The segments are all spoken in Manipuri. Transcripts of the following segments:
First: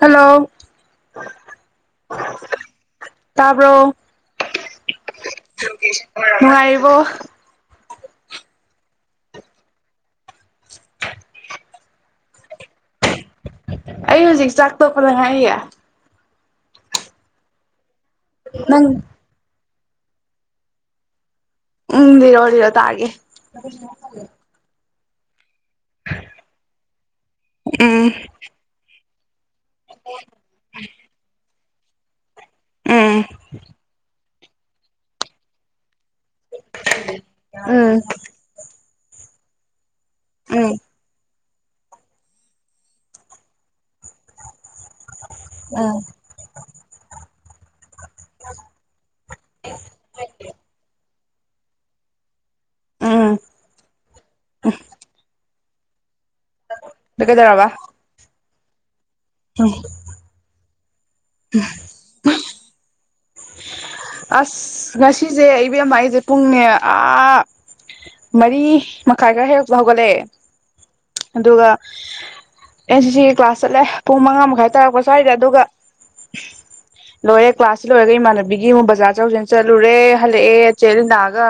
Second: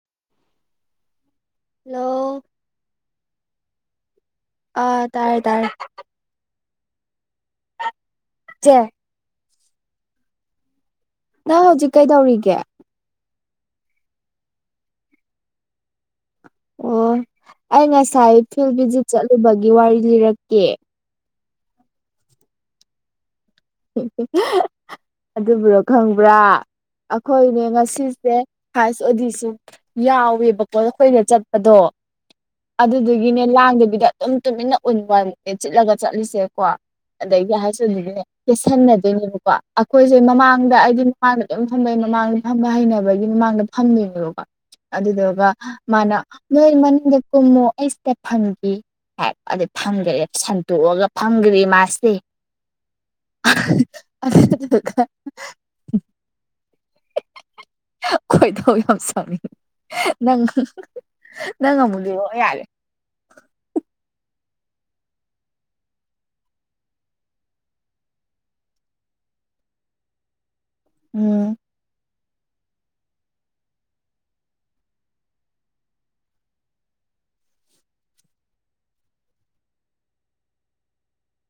ꯍꯜꯂꯣ ꯍꯂꯣ ꯕ꯭ꯔꯣ ꯇꯥꯔꯦ ꯉꯅꯨꯡꯥꯏ ꯋ ꯆꯦ ꯅꯪ ꯍꯧꯖꯤꯛ ꯀꯩꯗꯧꯔꯤꯒꯦ ꯑꯩ ꯍꯧꯖꯤꯛ ꯆꯥꯛ ꯇꯣꯛꯄꯅ ꯍꯥꯏꯥꯏꯔꯤꯦ ꯑꯣ ꯑ ꯉ ꯁꯥꯏ ꯅꯪ ꯐꯤꯕꯤꯖ ꯆꯂ ꯒꯤ ꯋꯥꯔꯤ ꯂꯤꯔꯛꯀꯦ ꯎꯝ ꯏꯔꯣꯗꯤ ꯏꯔꯣ ꯇꯥꯒꯦ ꯍ ꯑꯗꯨꯕꯨꯔꯣ ꯈꯪꯕ꯭ꯔꯥ ꯑꯩꯈꯣꯏꯅꯦ ꯎꯝ ꯉꯁꯤꯁꯦ ꯑꯗꯨ ꯑꯗꯨꯁꯨ ꯌꯥꯎꯋꯦꯕꯀꯣ ꯑꯩꯈꯣꯏꯅ ꯆꯠ ꯑꯗꯣ ꯎꯝ ꯑꯗꯨꯗꯨꯒꯤꯅꯦ ꯂꯥꯡꯗꯕꯤꯗ ꯑꯗꯨ ꯇꯃꯤꯅ ꯎꯟ ꯋꯥ ꯆꯠꯂ ꯆꯠꯂꯤꯁꯦꯀꯣ ꯑꯗꯒꯤ ꯎꯝ ꯍꯥꯏꯁꯨꯅꯦ ꯁꯥꯟꯗ ꯄꯥ ꯑꯩꯈꯣꯏꯁꯦ ꯃꯃꯥꯡꯗ ꯍꯥꯏꯗꯤ ꯃꯥ ꯑꯗꯨꯝ ꯊꯝꯕꯩ ꯃꯃꯥꯡꯗ ꯊꯝꯕ ꯍꯩꯅꯕꯒꯤ ꯃꯃꯥꯡꯗ ꯐꯝꯗꯣꯏꯅꯦꯕꯀꯣ ꯑꯗꯨꯗꯨꯒ ꯃꯥꯅ ꯅꯣꯏ ꯃꯅꯨꯡꯗ ꯀꯨꯝꯃꯨ ꯑꯩ ꯁꯤꯗ ꯐꯪꯈꯤ ꯍꯥꯏ ꯑꯗꯩ ꯐꯪꯈ꯭ꯔꯦ ꯁꯟꯇꯣꯛꯑꯒ ꯐꯪꯒ꯭ꯔꯤ ꯃꯥꯁꯤꯦ ꯎꯝ [unintelligible] ꯎ ꯀꯗꯔꯕ ꯍꯣꯏ ꯍꯪꯁꯤ ꯅꯪ ꯅꯪ ꯉꯃꯨꯂ ꯌꯥꯔꯦ ꯑꯁ ꯉꯁꯤꯁꯦ ꯑꯩꯕꯦꯝꯃꯛ ꯑꯩꯁꯦ ꯄꯨꯡꯅꯦ ꯑꯥ ꯃꯔꯤ ꯃꯈꯥꯏ ꯈꯔ ꯍꯦꯛ ꯍꯧꯒꯂꯦ ꯎꯝ ꯑꯗꯨꯒ ꯑ ꯁꯤꯁꯤ ꯀ꯭ꯂꯥꯁ ꯆꯠꯂꯦ ꯄꯨꯡ ꯃꯉꯥ ꯃꯈꯥꯏ ꯇꯥꯔꯛꯄ ꯁ꯭ꯋꯥꯏꯗ ꯑꯗꯨꯒ ꯂꯣꯏꯔꯦ ꯀ꯭ꯂꯥꯁꯁꯤ ꯂꯣꯏꯔꯒ ꯏꯃꯥꯟꯅꯕꯤꯒꯤ ꯑꯃꯨꯛ ꯕꯖꯥꯔ ꯆꯧꯁꯤꯅ ꯆꯠꯂꯨꯔꯦ ꯍꯜꯂꯛꯑꯦ ꯆꯦ ꯂꯤꯟꯗꯥꯑꯒ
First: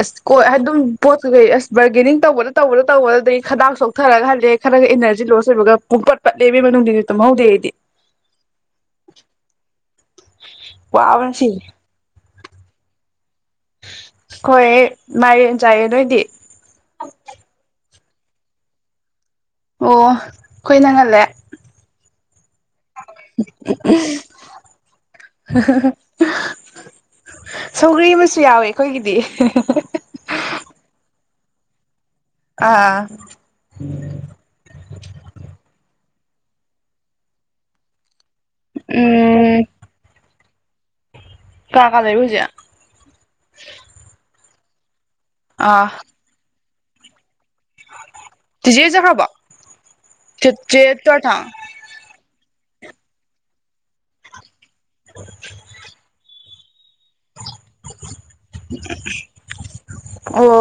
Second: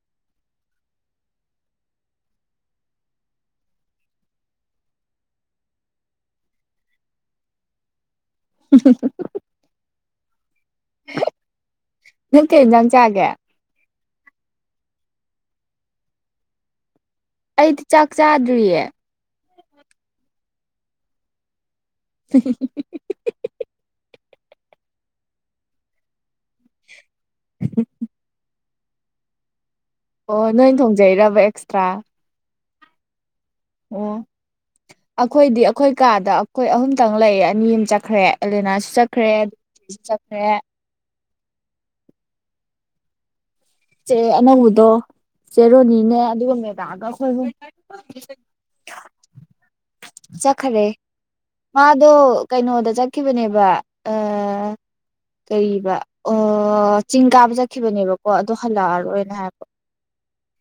ꯑꯁ ꯀꯣꯏ ꯑꯗꯨꯝ ꯄꯣꯠ ꯀꯩꯀꯩ ꯑꯁ ꯕꯥꯔꯒꯦꯅꯤꯡ ꯇꯧꯕꯗ ꯇꯧꯕꯗ ꯇꯧꯕꯗꯗꯒꯤꯩ ꯈꯗꯥꯛ ꯆꯣꯛꯊꯔꯒ ꯍꯜꯂꯦ ꯈꯔ ꯏꯅꯔꯖꯤ ꯂꯣꯁ ꯑꯣꯏꯕꯒ ꯄꯨꯡꯄꯠ ꯄꯠꯂꯦꯕꯒꯤ ꯃꯅꯨꯡꯗꯗꯤ ꯇꯨꯝꯍꯧꯗꯦ ꯑꯩꯗꯤ [unintelligible] ꯋꯥꯕꯟꯁꯤ ꯅꯪ ꯀꯩ ꯌꯦꯟꯖꯥꯡ ꯆꯥꯒꯦ ꯍꯣꯏ ꯃꯥꯏ ꯆꯥꯏꯌꯦꯦ ꯅꯣꯏꯗꯤ ꯑꯩꯗꯤ ꯆꯥꯛ ꯆꯥꯗ꯭ꯔꯤꯌꯦ ꯑꯣ ꯑꯩꯣꯏ ꯅꯪ ꯉꯜꯂꯦ [unintelligible] [unintelligible] ꯁꯒꯂꯤ ꯃꯁ ꯌꯥꯎꯋꯦ ꯑꯩꯈꯣꯏꯒꯤꯗꯤ ꯑꯣ ꯅꯣꯏ ꯊꯣꯡꯖꯩꯔꯕ ꯑꯦꯛꯁꯇ꯭ꯔꯥ ꯑꯥ ꯑꯣ ꯑꯩꯈꯣꯏꯗꯤ ꯑꯩꯈꯣꯏ ꯀꯩ ꯀꯥꯗ ꯑꯩꯈꯣꯏ ꯑꯍꯨꯝꯇꯪ ꯂꯩꯌꯦ ꯑꯅꯤ ꯑꯃ ꯆꯠꯈ꯭ꯔꯦ ꯑꯦꯂꯦꯅꯥꯁꯨ ꯆꯠꯈ꯭ꯔꯦꯁꯨ ꯆꯠꯈ꯭ꯔꯦ ꯀꯥ ꯀꯥꯂ ꯂꯩ ꯄꯨꯖꯤꯌꯥ ꯦꯅꯧꯕꯗꯣ ꯆꯦꯔꯣꯅꯤꯅꯦ ꯑꯗꯨꯒ ꯒ ꯁ ꯇꯖꯤꯦꯖ ꯍꯕ ꯆꯈ꯭ꯔꯦ ꯃꯥꯗꯨꯣ ꯀꯩꯅꯣꯗ ꯆꯠꯈꯤꯕꯅꯦꯕ ꯑ ꯀꯩꯔꯤꯕ ꯑꯣ ꯄ ꯆꯤꯡ ꯀꯥꯕ ꯆꯠꯈꯤꯕꯅꯦꯕꯀꯣ ꯑꯗꯨ ꯍꯜꯂꯛꯑꯔꯣꯏꯅ ꯍꯥꯏꯔꯕ ꯑꯣ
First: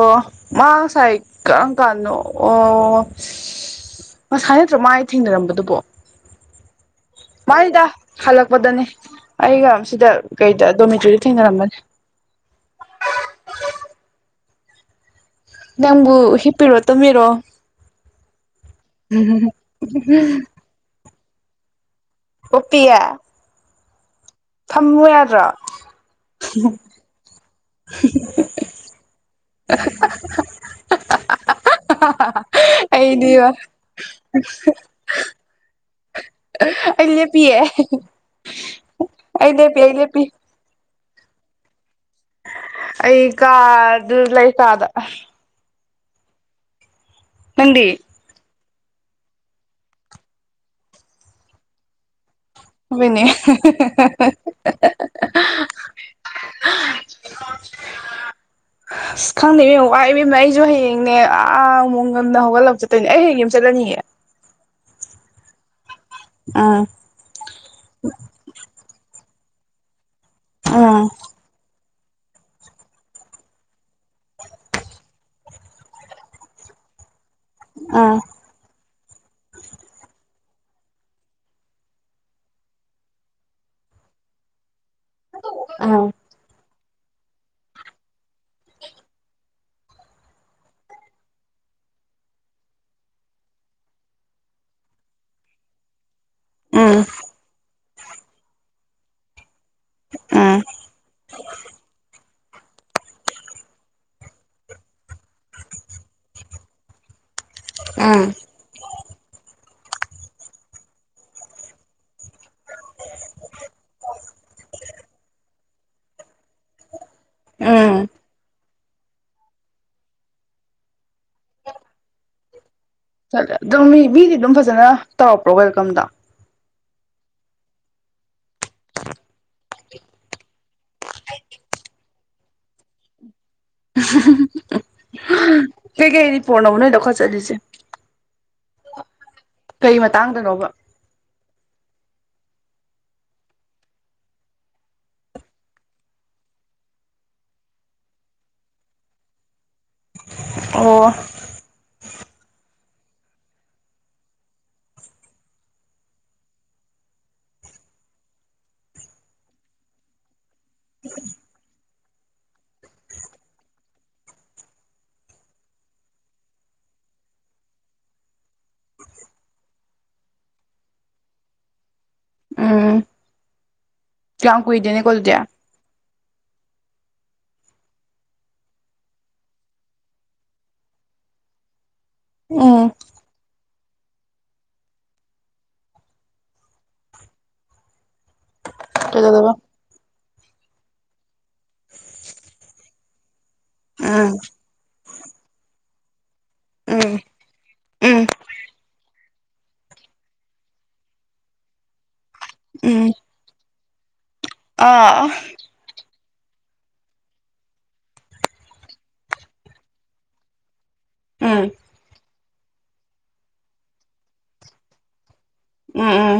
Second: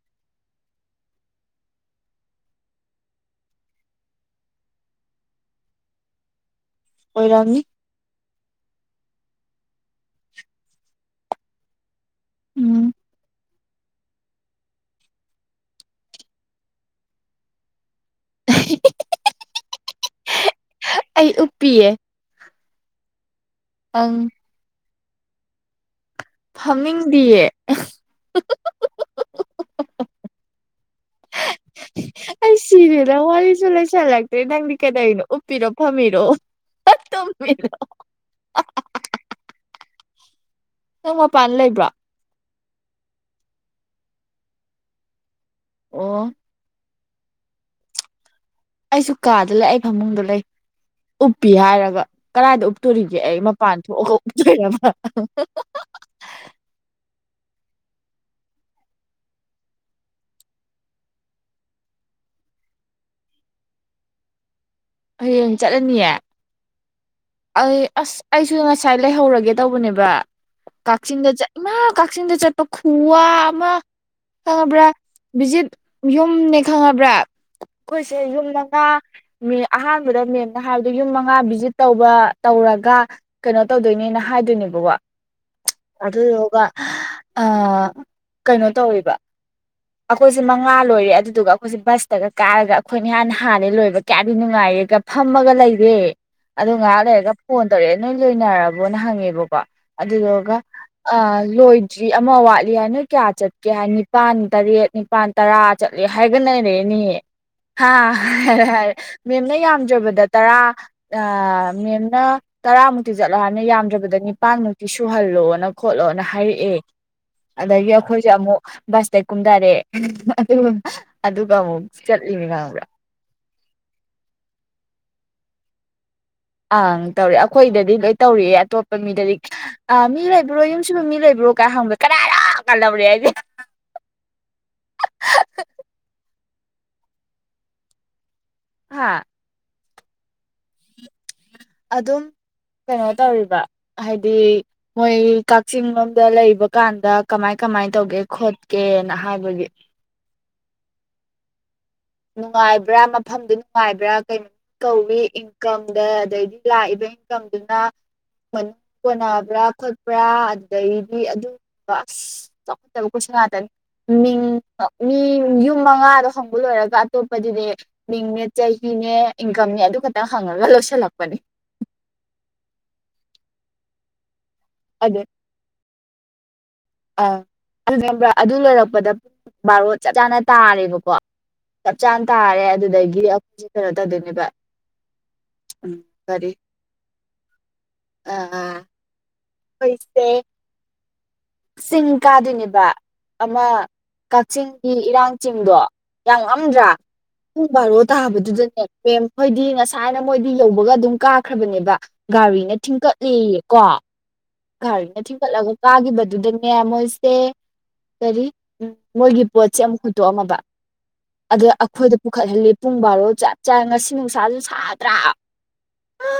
ꯃꯥ ꯉꯁꯥꯏ ꯀꯔꯝ ꯀꯥꯟꯅꯣ ꯑꯣ ꯉꯁꯥꯏ ꯅꯠꯇ꯭ꯔ ꯃꯥꯏ ꯊꯦꯡꯅꯔꯝꯕꯗꯨꯕꯣ ꯑꯣꯏꯔꯝꯅꯤ ꯃꯣꯏꯗ ꯍꯜꯂꯛꯄꯗꯅꯦ ꯑꯩꯒ ꯁꯤꯗ ꯀꯩꯗ ꯗꯣꯃꯤꯇꯣꯔꯤꯗ ꯊꯦꯡꯅꯔꯝꯕꯅꯤ ꯎꯝ ꯅꯪꯕꯨ ꯍꯤꯞꯄꯤꯔꯣ ꯇꯨꯝꯕꯤꯔꯣ ꯎꯝ ꯎꯝ ꯑꯩ ꯎꯞꯄꯤꯤꯑ ꯑꯣꯄꯌꯥ ꯑꯪ ꯊꯝꯃꯨ ꯌꯥꯗ꯭ꯔꯥ ꯐꯪꯅꯤꯡꯗꯤꯌꯦ [unintelligible] ꯑꯩ ꯁꯤꯔꯦ ꯅꯪ ꯑꯩꯗꯤ ꯋꯥꯔꯤꯁꯨ ꯑꯩ ꯂꯩꯁꯜꯂꯛꯇ꯭ꯔꯦ ꯅꯪꯗꯤ ꯀꯗꯧꯅꯣ ꯎꯞꯄꯤꯔꯣ ꯐꯝꯃꯤꯔꯣ ꯂꯦꯞꯄꯤꯌꯦ ꯇꯨꯝꯕꯤꯔꯣ ꯑꯩ ꯂꯦꯞꯄꯤ ꯑꯩ ꯂꯦꯞꯄꯤ ꯅꯪ ꯃꯄꯥꯟ ꯂꯩꯕ꯭ꯔꯣ ꯑꯩ ꯀ ꯑꯗꯨ ꯂ ꯂꯩ ꯀꯗ ꯑꯣ ꯃꯗꯤ ꯑꯩꯁꯨ ꯀꯥꯗ ꯂꯩ ꯑꯩ ꯐꯃꯨꯡꯗ ꯂꯩ ꯎꯞꯄꯤ ꯍꯥꯏꯔꯒ ꯀꯗꯥꯏꯗ ꯎꯞꯇꯣꯔꯤꯒꯦ ꯍꯣꯏꯅꯦ ꯑꯩ ꯃꯄꯥꯟ ꯊꯣꯛꯑꯒ ꯎꯞꯇꯣꯏꯔꯕ ꯑꯁ ꯈꯪꯗꯦ ꯏꯕꯦꯝ ꯋꯥ ꯏꯕꯦꯝꯅꯦ ꯑꯩꯁꯨ ꯍꯌꯦꯡꯅꯦ ꯑꯥ ꯑꯃꯨ ꯉꯝꯅ ꯍꯧꯒꯠꯂꯛ ꯆꯠꯇꯣꯏꯅꯦ ꯑꯩ ꯍꯌꯦꯡ ꯌꯥꯝ ꯆꯠꯂꯅꯤꯌꯦꯦ ꯍꯌꯦꯡ ꯆꯠꯂꯅꯤꯌꯦ ꯑꯥ ꯑꯩ ꯑꯁ ꯑꯩꯁꯨ ꯉꯁꯥꯏ ꯂꯩꯍꯧꯔꯒꯦ ꯇꯧꯕꯅꯦꯕ ꯎꯝ ꯀꯛꯆꯤꯡꯒꯖꯥ ꯏꯃ ꯀꯛꯆꯤꯡꯗ ꯆꯠꯄ ꯈꯨꯋꯥ ꯑꯃ ꯈꯪꯉꯕ꯭ꯔꯥ ꯕꯤꯖꯤꯠ ꯌꯨꯝꯅꯦ ꯈꯪꯉꯕ꯭ꯔꯥ ꯎꯝ ꯑꯩꯈꯣꯏꯁꯦ ꯌꯨꯝ ꯃꯉꯥ ꯃꯤ ꯑꯍꯥꯟꯕꯗꯦꯝ ꯍꯥꯏꯕꯣ ꯌꯨꯝ ꯃꯉꯥ ꯚꯖꯤꯠ ꯇꯧꯧꯕ ꯇꯧꯔꯒ ꯀꯩꯅꯣ ꯇꯧꯗꯣꯏꯅꯦꯅ ꯍꯥꯏꯗꯣꯏꯅꯦꯕꯀꯣ ꯎꯝ ꯑꯗ ꯌꯣꯒ ꯑ ꯀꯩꯅꯣ ꯇꯧꯋꯦꯕ ꯑꯩꯈꯣꯏꯁꯦ ꯃꯉꯥ ꯂꯣꯏꯔꯦ ꯑꯗꯨꯗꯨꯒ ꯑꯩꯈꯣꯏꯁꯦ ꯕꯁꯇꯒ ꯀꯥꯔꯒ ꯑꯩꯈꯣꯏꯅ ꯍꯥꯟ ꯍꯥꯟꯅ ꯂꯣꯏꯕ ꯀꯌꯥꯗꯤ ꯅꯨꯡꯉꯥꯏꯔꯦꯒ ꯐꯝꯃꯒ ꯂꯩꯔꯦ ꯑꯗꯣ ꯉꯍꯥꯛ ꯂꯩꯔꯒ ꯐꯣꯟ ꯇꯧꯔꯛꯑꯦ ꯅꯣꯏ ꯂꯣꯏꯅꯔꯕ ꯅ ꯍꯪꯉꯦꯕ ꯎꯝ ꯑꯗꯨꯗꯨꯒ ꯂꯣꯏꯗ꯭ꯔꯤ ꯑꯃ ꯋꯥꯠꯂꯤ ꯆꯠꯂꯤ ꯍꯥꯏ ꯅꯣꯏ ꯀꯌꯥ ꯆꯠꯀꯦ ꯍꯥꯏ ꯅꯤꯄꯥꯥꯟ ꯇꯔꯦꯠ ꯅꯤꯄꯥꯜ ꯇꯔꯥ ꯆꯠꯂꯤ ꯍꯥꯏꯒꯅꯔꯦꯅꯦꯍꯦ ꯍꯥꯥ ꯎꯝ ꯎꯝ ꯍꯥꯏꯔꯦ ꯍꯥꯏꯔꯦ ꯃꯦꯝꯅ ꯌꯥꯝ ꯖꯕꯗ ꯇꯔꯥ ꯃꯦꯝꯅ ꯇꯔꯥꯃꯨꯛꯇꯤ ꯆꯠꯂꯅ ꯌꯥꯝꯗ꯭ꯔꯕꯗ ꯅꯤꯄꯥꯟꯃꯨꯛꯇꯤ ꯁꯨꯍꯜꯂꯣꯅ ꯈꯣꯠꯂꯣꯅ ꯍꯥꯏꯔꯛꯑꯦ ꯑꯗꯒꯤ ꯎꯝ ꯑꯩꯈꯣꯏꯁꯦ ꯑꯃꯨꯛ ꯕꯁꯇ ꯀꯨꯝꯊꯔꯦ ꯑꯗꯨꯒ ꯑꯃꯨꯛ ꯆꯠꯂꯤꯅꯤ ꯈꯥꯡꯕ꯭ꯔꯥ ꯠꯦ ꯑꯗꯨꯝ ꯃꯤ ꯃꯤꯗꯤ ꯑꯗꯨꯝ ꯐꯖꯅ ꯇꯧꯔꯛꯄ꯭ꯔꯣ ꯋꯦꯜꯀꯝꯗꯣ ꯑꯪ ꯇꯧꯔꯦ ꯑꯩꯈꯣꯏꯗꯗꯤ ꯂꯣꯏ ꯇꯧꯔꯤꯑꯦ ꯑꯇꯣꯞꯄ ꯃꯤꯗꯗꯤ ꯑꯥ ꯃꯤ ꯂꯩꯕ꯭ꯔꯣ ꯌꯨꯝꯁꯨꯕ ꯃꯤ ꯂꯩꯕ꯭ꯔꯣ ꯀꯥꯏ ꯍꯪꯕ꯭ꯔꯦ ꯀꯅꯥ ꯌꯥꯝ ꯀꯍꯧꯔꯦ ꯍꯥꯏꯗꯤ [unintelligible] ꯍꯦꯒꯦꯅꯤꯗꯤ ꯄꯅꯕꯨ ꯅꯣꯏ ꯗꯣ ꯈꯥ ꯆꯂꯤꯁꯦ ꯍꯥꯥ ꯀꯩ ꯃꯇꯥꯡꯗꯅꯣꯕ ꯑꯗꯨꯝ ꯀꯩꯅꯣ ꯇꯧꯔꯤꯕ ꯍꯥꯏꯗꯤ ꯃꯣꯏ ꯀꯛꯆꯤꯡ ꯂꯣꯝꯗ ꯂꯩꯕ ꯀꯥꯟꯗ ꯀꯃꯥꯏ ꯀꯃꯥꯏ ꯇꯧꯒꯦ ꯈꯣꯠꯀꯦꯅ ꯍꯥꯏꯕꯒꯤ ꯑꯣ ꯅꯨꯡꯉꯥꯏꯕ꯭ꯔꯥ ꯃꯐꯝꯗꯨ ꯅꯨꯡꯉꯥꯏꯕ꯭ꯔꯥ ꯀꯩꯅꯣ ꯀꯧꯏ ꯏꯟꯀꯝꯗ ꯑꯗꯩꯗꯤ ꯂꯥꯛꯏꯕ ꯏꯟꯀꯝꯗꯨꯅ ꯃꯅꯨꯡ ꯀꯣꯟꯅꯕ꯭ꯔꯥ ꯈꯣꯠꯄ꯭ꯔꯥ ꯑꯗꯨꯗꯩꯗꯤ ꯑꯗꯨꯒ ꯑꯁ ꯆꯥꯎꯈꯠꯠꯇꯕ ꯀꯣꯏꯁꯟ ꯉꯥꯛꯇꯅꯤ ꯃꯤꯡ ꯃꯤ ꯌꯨꯝ ꯃꯉꯥꯗꯣ ꯍꯪꯕ ꯂꯣꯏꯔꯒ ꯑꯇꯣꯞꯄꯗꯨꯗꯤ ꯃꯤꯡꯅꯦ ꯆꯍꯤꯅꯦ ꯏꯟꯀꯝꯅꯦ ꯑꯗꯨ ꯈꯛꯇꯪ ꯍꯪꯉꯒ ꯂꯣꯏꯁꯤꯜꯂꯛꯄꯅꯦ ꯀ ꯀꯨꯏꯗꯅꯦ ꯀꯣꯗꯌꯥ ꯑ ꯑꯗꯨ ꯅꯕ꯭ꯔ ꯑꯗꯨ ꯂꯣꯏꯔꯛꯄꯗ ꯄꯨꯡ ꯕꯥꯔꯣ ꯆꯞ ꯆꯥꯅ ꯇꯥꯔꯦꯕꯀꯣ ꯆꯞ ꯆꯥꯅ ꯇꯥꯔꯦ ꯎꯝ ꯑꯗꯨꯗꯒꯤ ꯑꯩꯈꯣꯏꯁꯦ ꯀꯩꯅꯣ ꯇꯧꯗꯣꯏꯅꯦꯕ ꯎꯝ ꯀꯔꯤ ꯑꯥ ꯀꯩꯗꯧꯗꯣꯏꯕ ꯐꯩꯁꯦ ꯆꯤꯡ ꯀꯥꯗꯣꯏꯅꯦꯕ ꯑꯃ ꯎꯝ ꯀꯛꯆꯤꯡꯒꯤ ꯏꯔꯥꯡ ꯆꯤꯡꯗꯣ ꯌꯥꯝ ꯉꯝꯗ꯭ꯔꯥ ꯎꯝ ꯄꯨꯡ ꯕꯥꯔꯣ ꯎꯝ ꯇꯥꯕꯗꯨꯗꯅꯦ ꯃꯦꯝ ꯍꯣꯏꯗꯤ ꯉꯁꯥꯏꯅ ꯃꯣꯏꯗꯤ ꯌꯧꯕꯒ ꯑꯗꯨꯝ ꯀꯥꯈ꯭ꯔꯕꯅꯦꯕ ꯒꯥꯔꯤꯅ ꯎꯝ ꯊꯤꯡꯀꯠꯂꯤꯌꯦ ꯀ ꯒꯥꯔꯤ ꯅ ꯑꯥ ꯀꯂꯒ ꯀꯥꯒꯤ ꯑꯗꯨꯗꯅꯦ ꯃꯣꯏꯁꯦ ꯀꯔꯤ ꯎ ꯃꯣꯏꯒꯤ ꯄꯣꯠꯁꯦ ꯑꯃꯨꯛ ꯍꯨꯠꯇꯣꯛꯑꯝꯃꯕ ꯑꯗ ꯎꯝ ꯑꯩꯈꯣꯏꯗ ꯄꯨꯈꯠꯍꯜꯂꯤ ꯄꯨꯡ ꯕꯥꯔꯣ ꯆ ꯆ ꯉꯁꯤ ꯅꯨꯡꯁꯥꯁꯨ ꯁꯥꯗ꯭ꯔꯥ ꯎꯝ ꯎꯝ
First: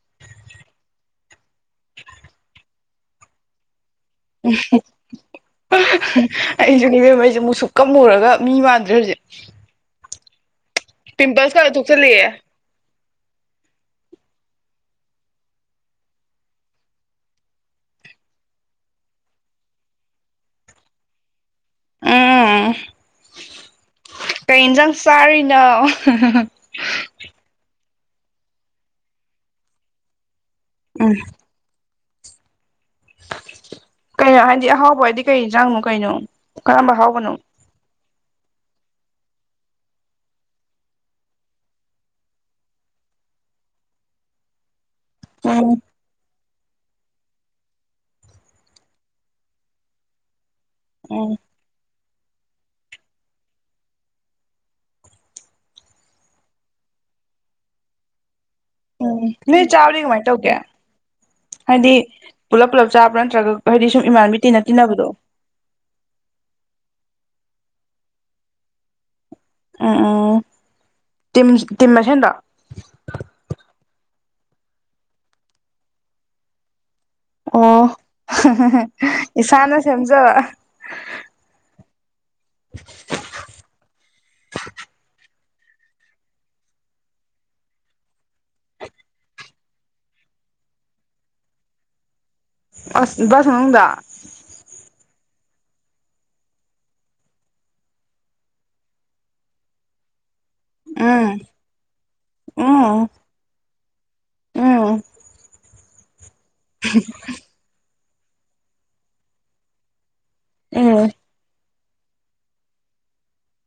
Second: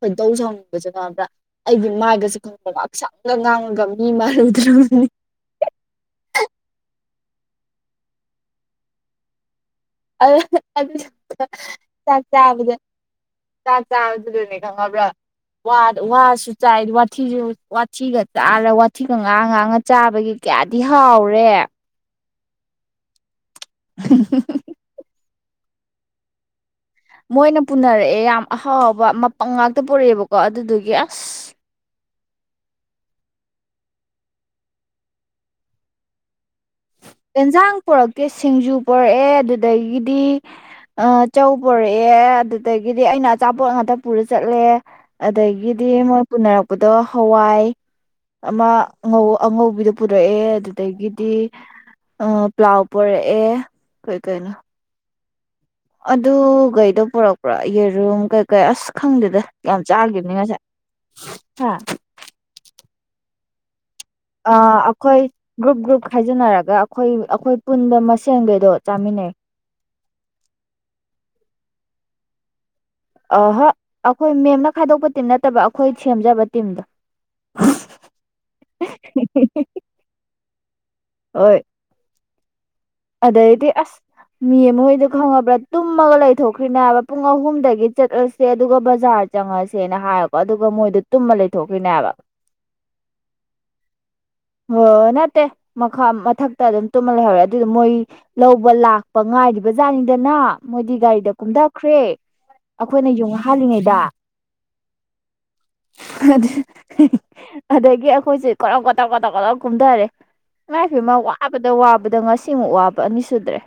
ꯍꯣꯏ ꯇꯧꯖꯍꯅꯤꯡꯕꯕꯁꯤꯅꯣꯕ ꯑꯩꯗꯤꯒ ꯍꯛꯆꯥꯡꯒ ꯉꯥꯡꯉꯒ ꯃꯤ ꯃꯥꯔ ꯎꯗ꯭ꯔꯣꯅꯤ ꯑꯩꯁꯨꯅꯦꯕꯦꯝꯈꯩꯁꯦ ꯃꯨꯁꯨꯛ ꯀꯃꯨꯔꯒ ꯃꯤ ꯃꯥꯟꯗ꯭ꯔ ꯍꯧꯁꯦ ꯑ ꯑꯗꯨ ꯆꯥꯛ ꯊꯣꯛꯆꯜꯂꯛꯑꯦ ꯆꯕꯗ ꯆꯥ ꯆꯥꯕꯗꯨꯗꯅꯦ ꯈꯪꯉꯕ꯭ꯔꯥ ꯋꯥꯁꯨ ꯆꯥꯏ ꯋꯥꯊꯤꯁꯨ ꯋꯥꯊꯤꯒ ꯆꯥꯔ ꯋꯥꯊꯤꯒ ꯉꯥꯡ ꯉꯥꯡꯉ ꯆꯥꯕꯒꯤ ꯀꯌꯥꯗꯤ ꯍꯥꯎꯔꯦ ꯀꯩꯟꯖꯥꯡ ꯆꯥ ꯍꯂ ꯃꯣꯏꯅ ꯄꯨꯅꯔꯛꯑꯦ ꯌꯥꯝ ꯑꯍꯥꯎꯕ ꯃꯄꯪ ꯉꯥꯛꯇ ꯄꯨꯔꯛꯑꯦꯕꯀꯣ ꯀ ꯑꯗꯨꯗꯨꯒꯤ ꯎꯝ ꯑꯁ ꯀꯩꯅꯣ ꯍꯥꯏꯗꯤ ꯑꯍꯥꯎꯕ ꯍꯥꯏꯗꯤ ꯀꯩ ꯆꯥꯡꯅꯣ ꯀꯩꯅꯣ ꯀꯔꯝꯕ ꯑꯍꯥꯎꯕꯅꯣ ꯑꯦꯟꯖꯥꯡ ꯄꯨꯔꯛꯀꯦ ꯁꯤꯡꯖꯨ ꯄꯣꯔꯛꯑꯦ ꯑꯗꯨꯗꯒꯤꯗꯤ ꯆꯧ ꯄꯣꯔꯛꯑꯦ ꯑꯗꯨꯗꯒꯤꯗꯤ ꯑꯩꯅ ꯑꯆꯥꯄꯣꯠ ꯉꯥꯛꯇ ꯄꯨꯔ ꯆꯠꯂꯦ ꯎꯝ ꯑꯗꯗꯒꯤꯗꯤ ꯄꯨꯅꯔꯛꯄꯗꯣ ꯍꯋꯥꯏ ꯑꯃ ꯑꯉꯧꯕꯤꯗꯣ ꯄꯨꯔꯛꯑꯦ ꯑꯗꯨ ꯎꯝ ꯑꯗꯒꯤꯗꯤ ꯑ ꯄ꯭ꯂꯥꯎ ꯄꯔꯛꯑꯦ ꯀꯩ ꯀꯩꯅꯣ ꯑꯗꯨꯈꯩꯗꯣ ꯄꯨꯔꯛꯄ꯭ꯔꯥ ꯌꯦꯔꯨꯝ ꯀꯩꯀꯩ ꯑꯁ ꯎꯝ ꯈꯪꯗꯦꯗ ꯅꯣꯏ ꯌꯥꯝ ꯆꯥꯕꯗꯤ ꯀꯃꯥꯏꯅ ꯆꯥꯈꯤꯕꯅꯤ ꯇꯧꯒꯦ ꯉꯁꯥꯏ ꯍꯥꯏꯗꯤ ꯄꯨꯂꯞ ꯄꯨꯂꯞ ꯆꯥꯕ꯭ꯔꯥ ꯅꯠꯇ꯭ꯔꯒ ꯍꯗꯤ ꯑ ꯑꯩꯈꯣꯏ ꯒ꯭ꯔꯨꯞ ꯒ꯭ꯔꯨꯞ ꯍꯥꯏꯖꯤꯟꯅꯔꯒ ꯑꯩꯈꯣꯏ ꯑꯩꯈꯣꯏ ꯄꯨꯟꯕ ꯃꯁꯦꯟꯒꯩꯗꯣ ꯆꯥꯃꯤꯟꯅꯩ ꯎꯝ ꯎꯝ ꯇ ꯇꯤꯃꯁ ꯍꯗ ꯑꯍ ꯑꯩꯈꯣꯏ ꯃꯦꯝꯅ ꯈꯥꯏꯗꯣꯛꯄ ꯇꯤꯝ ꯅꯠꯇꯕ ꯑꯩꯈꯣꯏ ꯁꯦꯝꯖꯕ ꯇꯤꯝꯗꯣ ꯑꯣ ꯏꯁꯥꯅ ꯁꯦꯝꯖꯕ ꯍꯣꯏ [unintelligible] ꯑꯗꯩꯗꯤ ꯑꯁ ꯃꯤ ꯃꯣꯏꯗ ꯈꯪꯉꯕ꯭ꯔꯥ ꯇꯨꯝꯃꯒ ꯂꯩꯊꯣꯛꯈ꯭ꯔꯤꯅꯦꯕ ꯄꯨꯡ ꯑꯍꯨꯝꯗꯒꯤ ꯆꯠꯂꯁꯦ ꯑꯗꯨꯒ ꯕꯖꯥꯔ ꯆꯪꯉꯁꯦꯅ ꯍꯥꯏꯀꯣ ꯑꯗꯨꯒ ꯃꯣꯏꯗꯣ ꯇꯨꯝꯃ ꯂꯩꯊꯣꯛꯈ꯭ꯔꯤꯅꯦꯕ ꯑꯁ ꯁꯅꯨꯡꯗ ꯍꯣꯏ ꯅꯠꯇꯦ ꯃꯈꯥ ꯃꯊꯛꯇ ꯑꯗꯨꯝ ꯇꯨꯝꯍꯜ ꯂꯩꯍꯧꯔꯦ ꯑꯗꯨꯗ ꯃꯣꯏ ꯂꯧꯕ ꯂꯥꯛꯄ ꯉꯥꯏꯔꯤꯕꯖꯥꯠꯅꯤꯡꯗꯅ ꯃꯣꯏꯗꯤ ꯎꯝ ꯒꯥꯔꯤꯗ ꯀꯨꯝꯊꯈ꯭ꯔꯦ ꯎꯝ ꯑꯩꯈꯣꯏꯅ ꯌꯣꯡ ꯍꯥꯜꯂꯤꯉꯩꯗ ꯎꯝ ꯑꯗꯒꯤ ꯑꯩꯣꯏꯁꯦ ꯀꯂꯥꯎ ꯀꯗꯥꯥꯎ ꯀꯇꯥꯎ ꯀꯂꯒꯨꯝꯗꯔꯦ ꯂ ꯐꯃ ꯋꯥꯕꯗ ꯋꯥꯕ ꯕꯗꯉ ꯁꯤꯃꯨꯛ ꯋꯥꯕ ꯑꯅꯤ ꯁꯨꯗ꯭ꯔꯦ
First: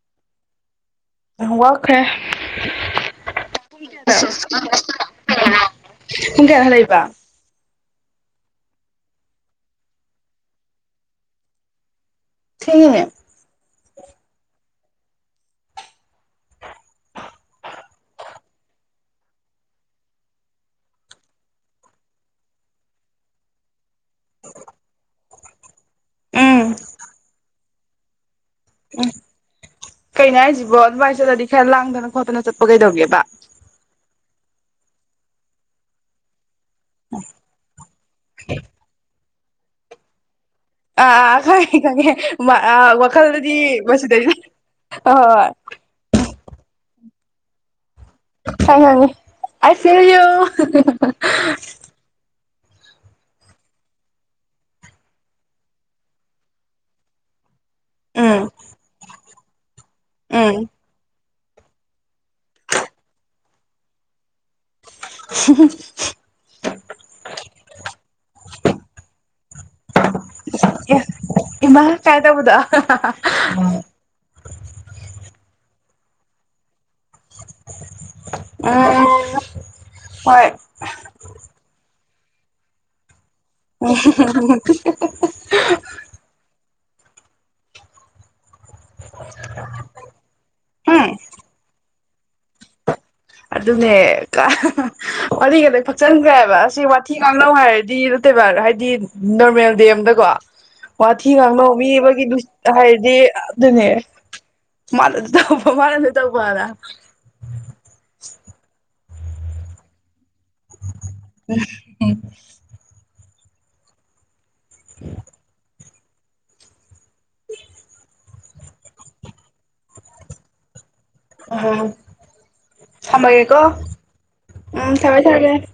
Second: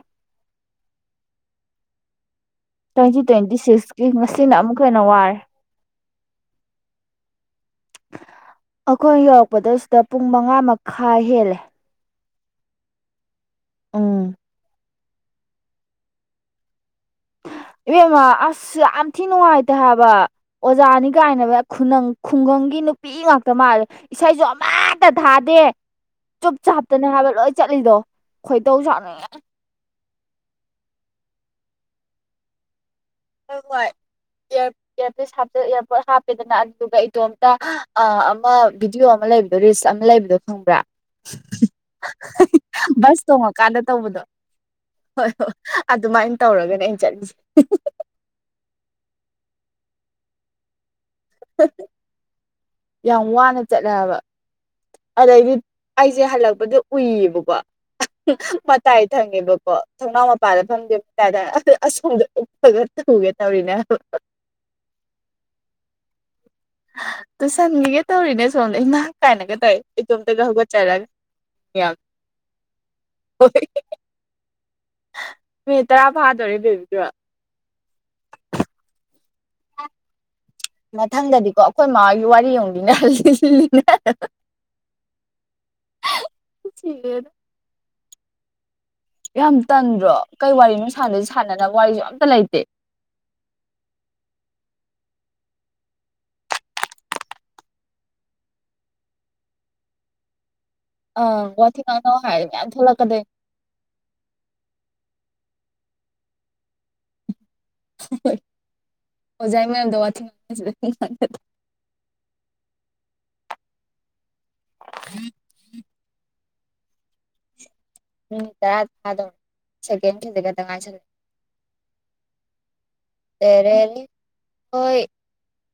ꯋꯥꯈꯔꯦ ꯇ꯭ꯋꯦꯟꯇꯤ ꯇ꯭ꯋꯦꯟꯇꯤ ꯁꯤꯛꯁꯀꯤ ꯉꯁꯤꯅ ꯑꯃꯨꯛꯀ ꯍꯦꯟꯅ ꯋꯥꯔꯦ ꯀꯨꯡ ꯀꯦꯚꯜ ꯂꯩꯕ ꯑꯩꯈꯣꯏ ꯌꯧꯔꯛꯄꯗ ꯁꯤꯗ ꯄꯨꯡ ꯃꯉꯥ ꯃꯈꯥꯏ ꯍꯦꯜꯂꯦ ꯁꯤ ꯎꯝ ꯏꯕꯦꯝꯃ ꯑꯁ ꯌꯥꯝ ꯊꯤ ꯅꯨꯡꯉꯥꯏꯇꯦ ꯍꯥꯏꯕ ꯑꯣꯖꯥꯅꯤ ꯀꯥꯏꯅꯕꯪ ꯈꯨꯡꯒꯪꯒꯤ ꯅꯨꯄꯤ ꯉꯥꯛꯛꯇ ꯃꯥꯜꯂꯦ ꯏꯁꯩꯁꯨ ꯑꯃꯠꯇ ꯊꯥꯗꯦ ꯆꯨꯞꯞ ꯎꯝ ꯆꯥꯞꯇꯅꯦ ꯍꯥꯏꯕ ꯆꯠꯂꯤꯗꯣ ꯈꯣꯏꯗꯧ ꯆꯥꯠꯅꯦ ꯀꯩꯅ ꯍꯥꯏꯁꯤꯕꯣ ꯑꯗꯨꯃꯥꯏꯅ ꯆꯠꯂꯗꯤ ꯈꯔ ꯂꯥꯡꯗꯅ ꯈꯣꯠꯇꯅ ꯆꯠꯄ ꯀꯩꯗꯧꯒꯦꯕ ꯍꯪꯌꯥ ꯏꯌꯥꯔꯄꯣꯔꯠ ꯍꯥꯞꯄꯦꯗꯅ ꯑꯗꯨꯗꯨꯒ ꯏꯇꯣꯝꯇ ꯑ ꯑ ꯕꯤꯗꯤꯑꯣ ꯑꯃ ꯂꯩ ꯑꯗꯨꯔꯤꯁ ꯑꯝ ꯂꯩꯕꯣ ꯑꯥ ꯑꯥ ꯈꯪꯉꯦ ꯈꯪꯉꯦ ꯕꯁ ꯋꯥꯈꯜꯗꯗꯤ ꯇꯣꯡꯉꯀꯥꯟꯗ ꯇꯧꯕꯗꯣ ꯃꯁꯤꯗꯩ ꯍꯣꯏ ꯍꯣꯏ ꯑꯗꯨꯃꯥꯏꯅ ꯇꯧꯔꯒꯅꯦ ꯑꯩꯅ ꯆꯠꯂꯤꯁꯦ ꯍꯉꯉ ꯑꯁꯣ ꯍ ꯌꯥꯝ ꯋꯥꯅ ꯆꯠꯂꯕ ꯑꯗꯩꯗꯤ ꯑꯩꯁꯦ ꯍꯜꯂꯛꯄꯗ ꯎꯏꯌꯦꯕꯀꯣ ꯎꯝ ꯃꯇꯥꯏ ꯊꯪꯉꯦꯕꯀꯣ ꯊꯧꯅꯥꯎ ꯎꯝ ꯃꯄꯥꯗ ꯐꯪꯗꯦꯕ ꯑꯁꯣꯝꯗ ꯐꯒꯨꯒꯦ ꯇꯧꯔꯤꯅꯦ [unintelligible] ꯇ ꯁꯟꯒꯤꯒꯦ ꯇꯧꯔꯤꯅꯦ ꯁꯣꯝꯗ ꯅꯍꯥꯛ ꯀꯥꯏꯅꯒ ꯇꯧꯋꯦ ꯏꯇꯣꯝꯇꯒ ꯍꯧꯒꯠꯆꯔꯒ ꯏꯃꯥ ꯌꯥꯝ ꯀꯥꯏ ꯇꯧꯕꯗꯣ ꯃꯤꯠ ꯇꯔꯥ ꯐꯥꯗꯧꯔꯤ ꯂꯩꯦꯕꯤꯗ ꯎꯝ ꯎ ꯃꯊꯪꯗꯗꯤꯀꯣ ꯑꯩꯈꯣꯏ ꯃꯥ ꯋꯥꯔꯤꯔꯤꯡꯕꯤꯅ [unintelligible] ꯁꯤꯦ ꯑꯗꯨ ꯌꯥꯝ ꯇꯟꯗ꯭ꯔꯣ ꯀꯩ ꯋꯥꯔꯤ ꯎꯝ ꯅꯨꯡꯁꯥꯟꯅꯁꯨ ꯁꯥꯟꯅꯅꯕ ꯋꯥꯔꯤꯁꯨ ꯌꯥꯝ ꯂꯥꯏꯇꯦ ꯑꯗꯨꯅꯦ ꯋꯥꯔꯤ ꯈꯗ ꯐꯛꯆꯟꯈ꯭ꯔꯦꯕ ꯑꯁꯤ ꯋꯥꯊꯤ ꯉꯥꯡꯅꯧ ꯍꯥꯏꯔꯗꯤ ꯅꯠꯇꯦꯕ ꯍꯥꯏꯗꯤ ꯅꯣꯔꯃꯦꯜ ꯗꯦ ꯑꯝꯗꯀꯣ ꯋꯥꯊꯤ ꯑꯪ ꯋꯥꯊꯤ ꯉꯥꯡꯅꯧ ꯉꯥꯡꯅꯧꯕꯤꯕꯒꯤ ꯍꯥꯏꯔꯗꯤ ꯃꯌꯥꯝ ꯍꯥꯏꯔꯗꯤ ꯊꯣꯛꯂꯛꯀꯗꯣꯏꯅꯤ ꯑꯗꯨꯅꯦ ꯐꯔ ꯅ ꯇꯕꯨꯔ ꯍ ꯍꯣꯏ ꯑꯣꯖꯥꯏ ꯃꯗ ꯊ [unintelligible] ꯎꯝ ꯎ ꯎꯝ ꯇꯔꯥ ꯊꯥꯗꯧ ꯁꯦꯀꯦꯟꯖꯒ ꯇꯪ ꯉꯥꯏ ꯎ ꯊꯃꯒꯦ ꯀꯣ ꯂꯩꯔꯦ ꯎꯝ ꯍꯣꯏ ꯊꯃꯦꯥꯏ ꯊꯔꯒꯦ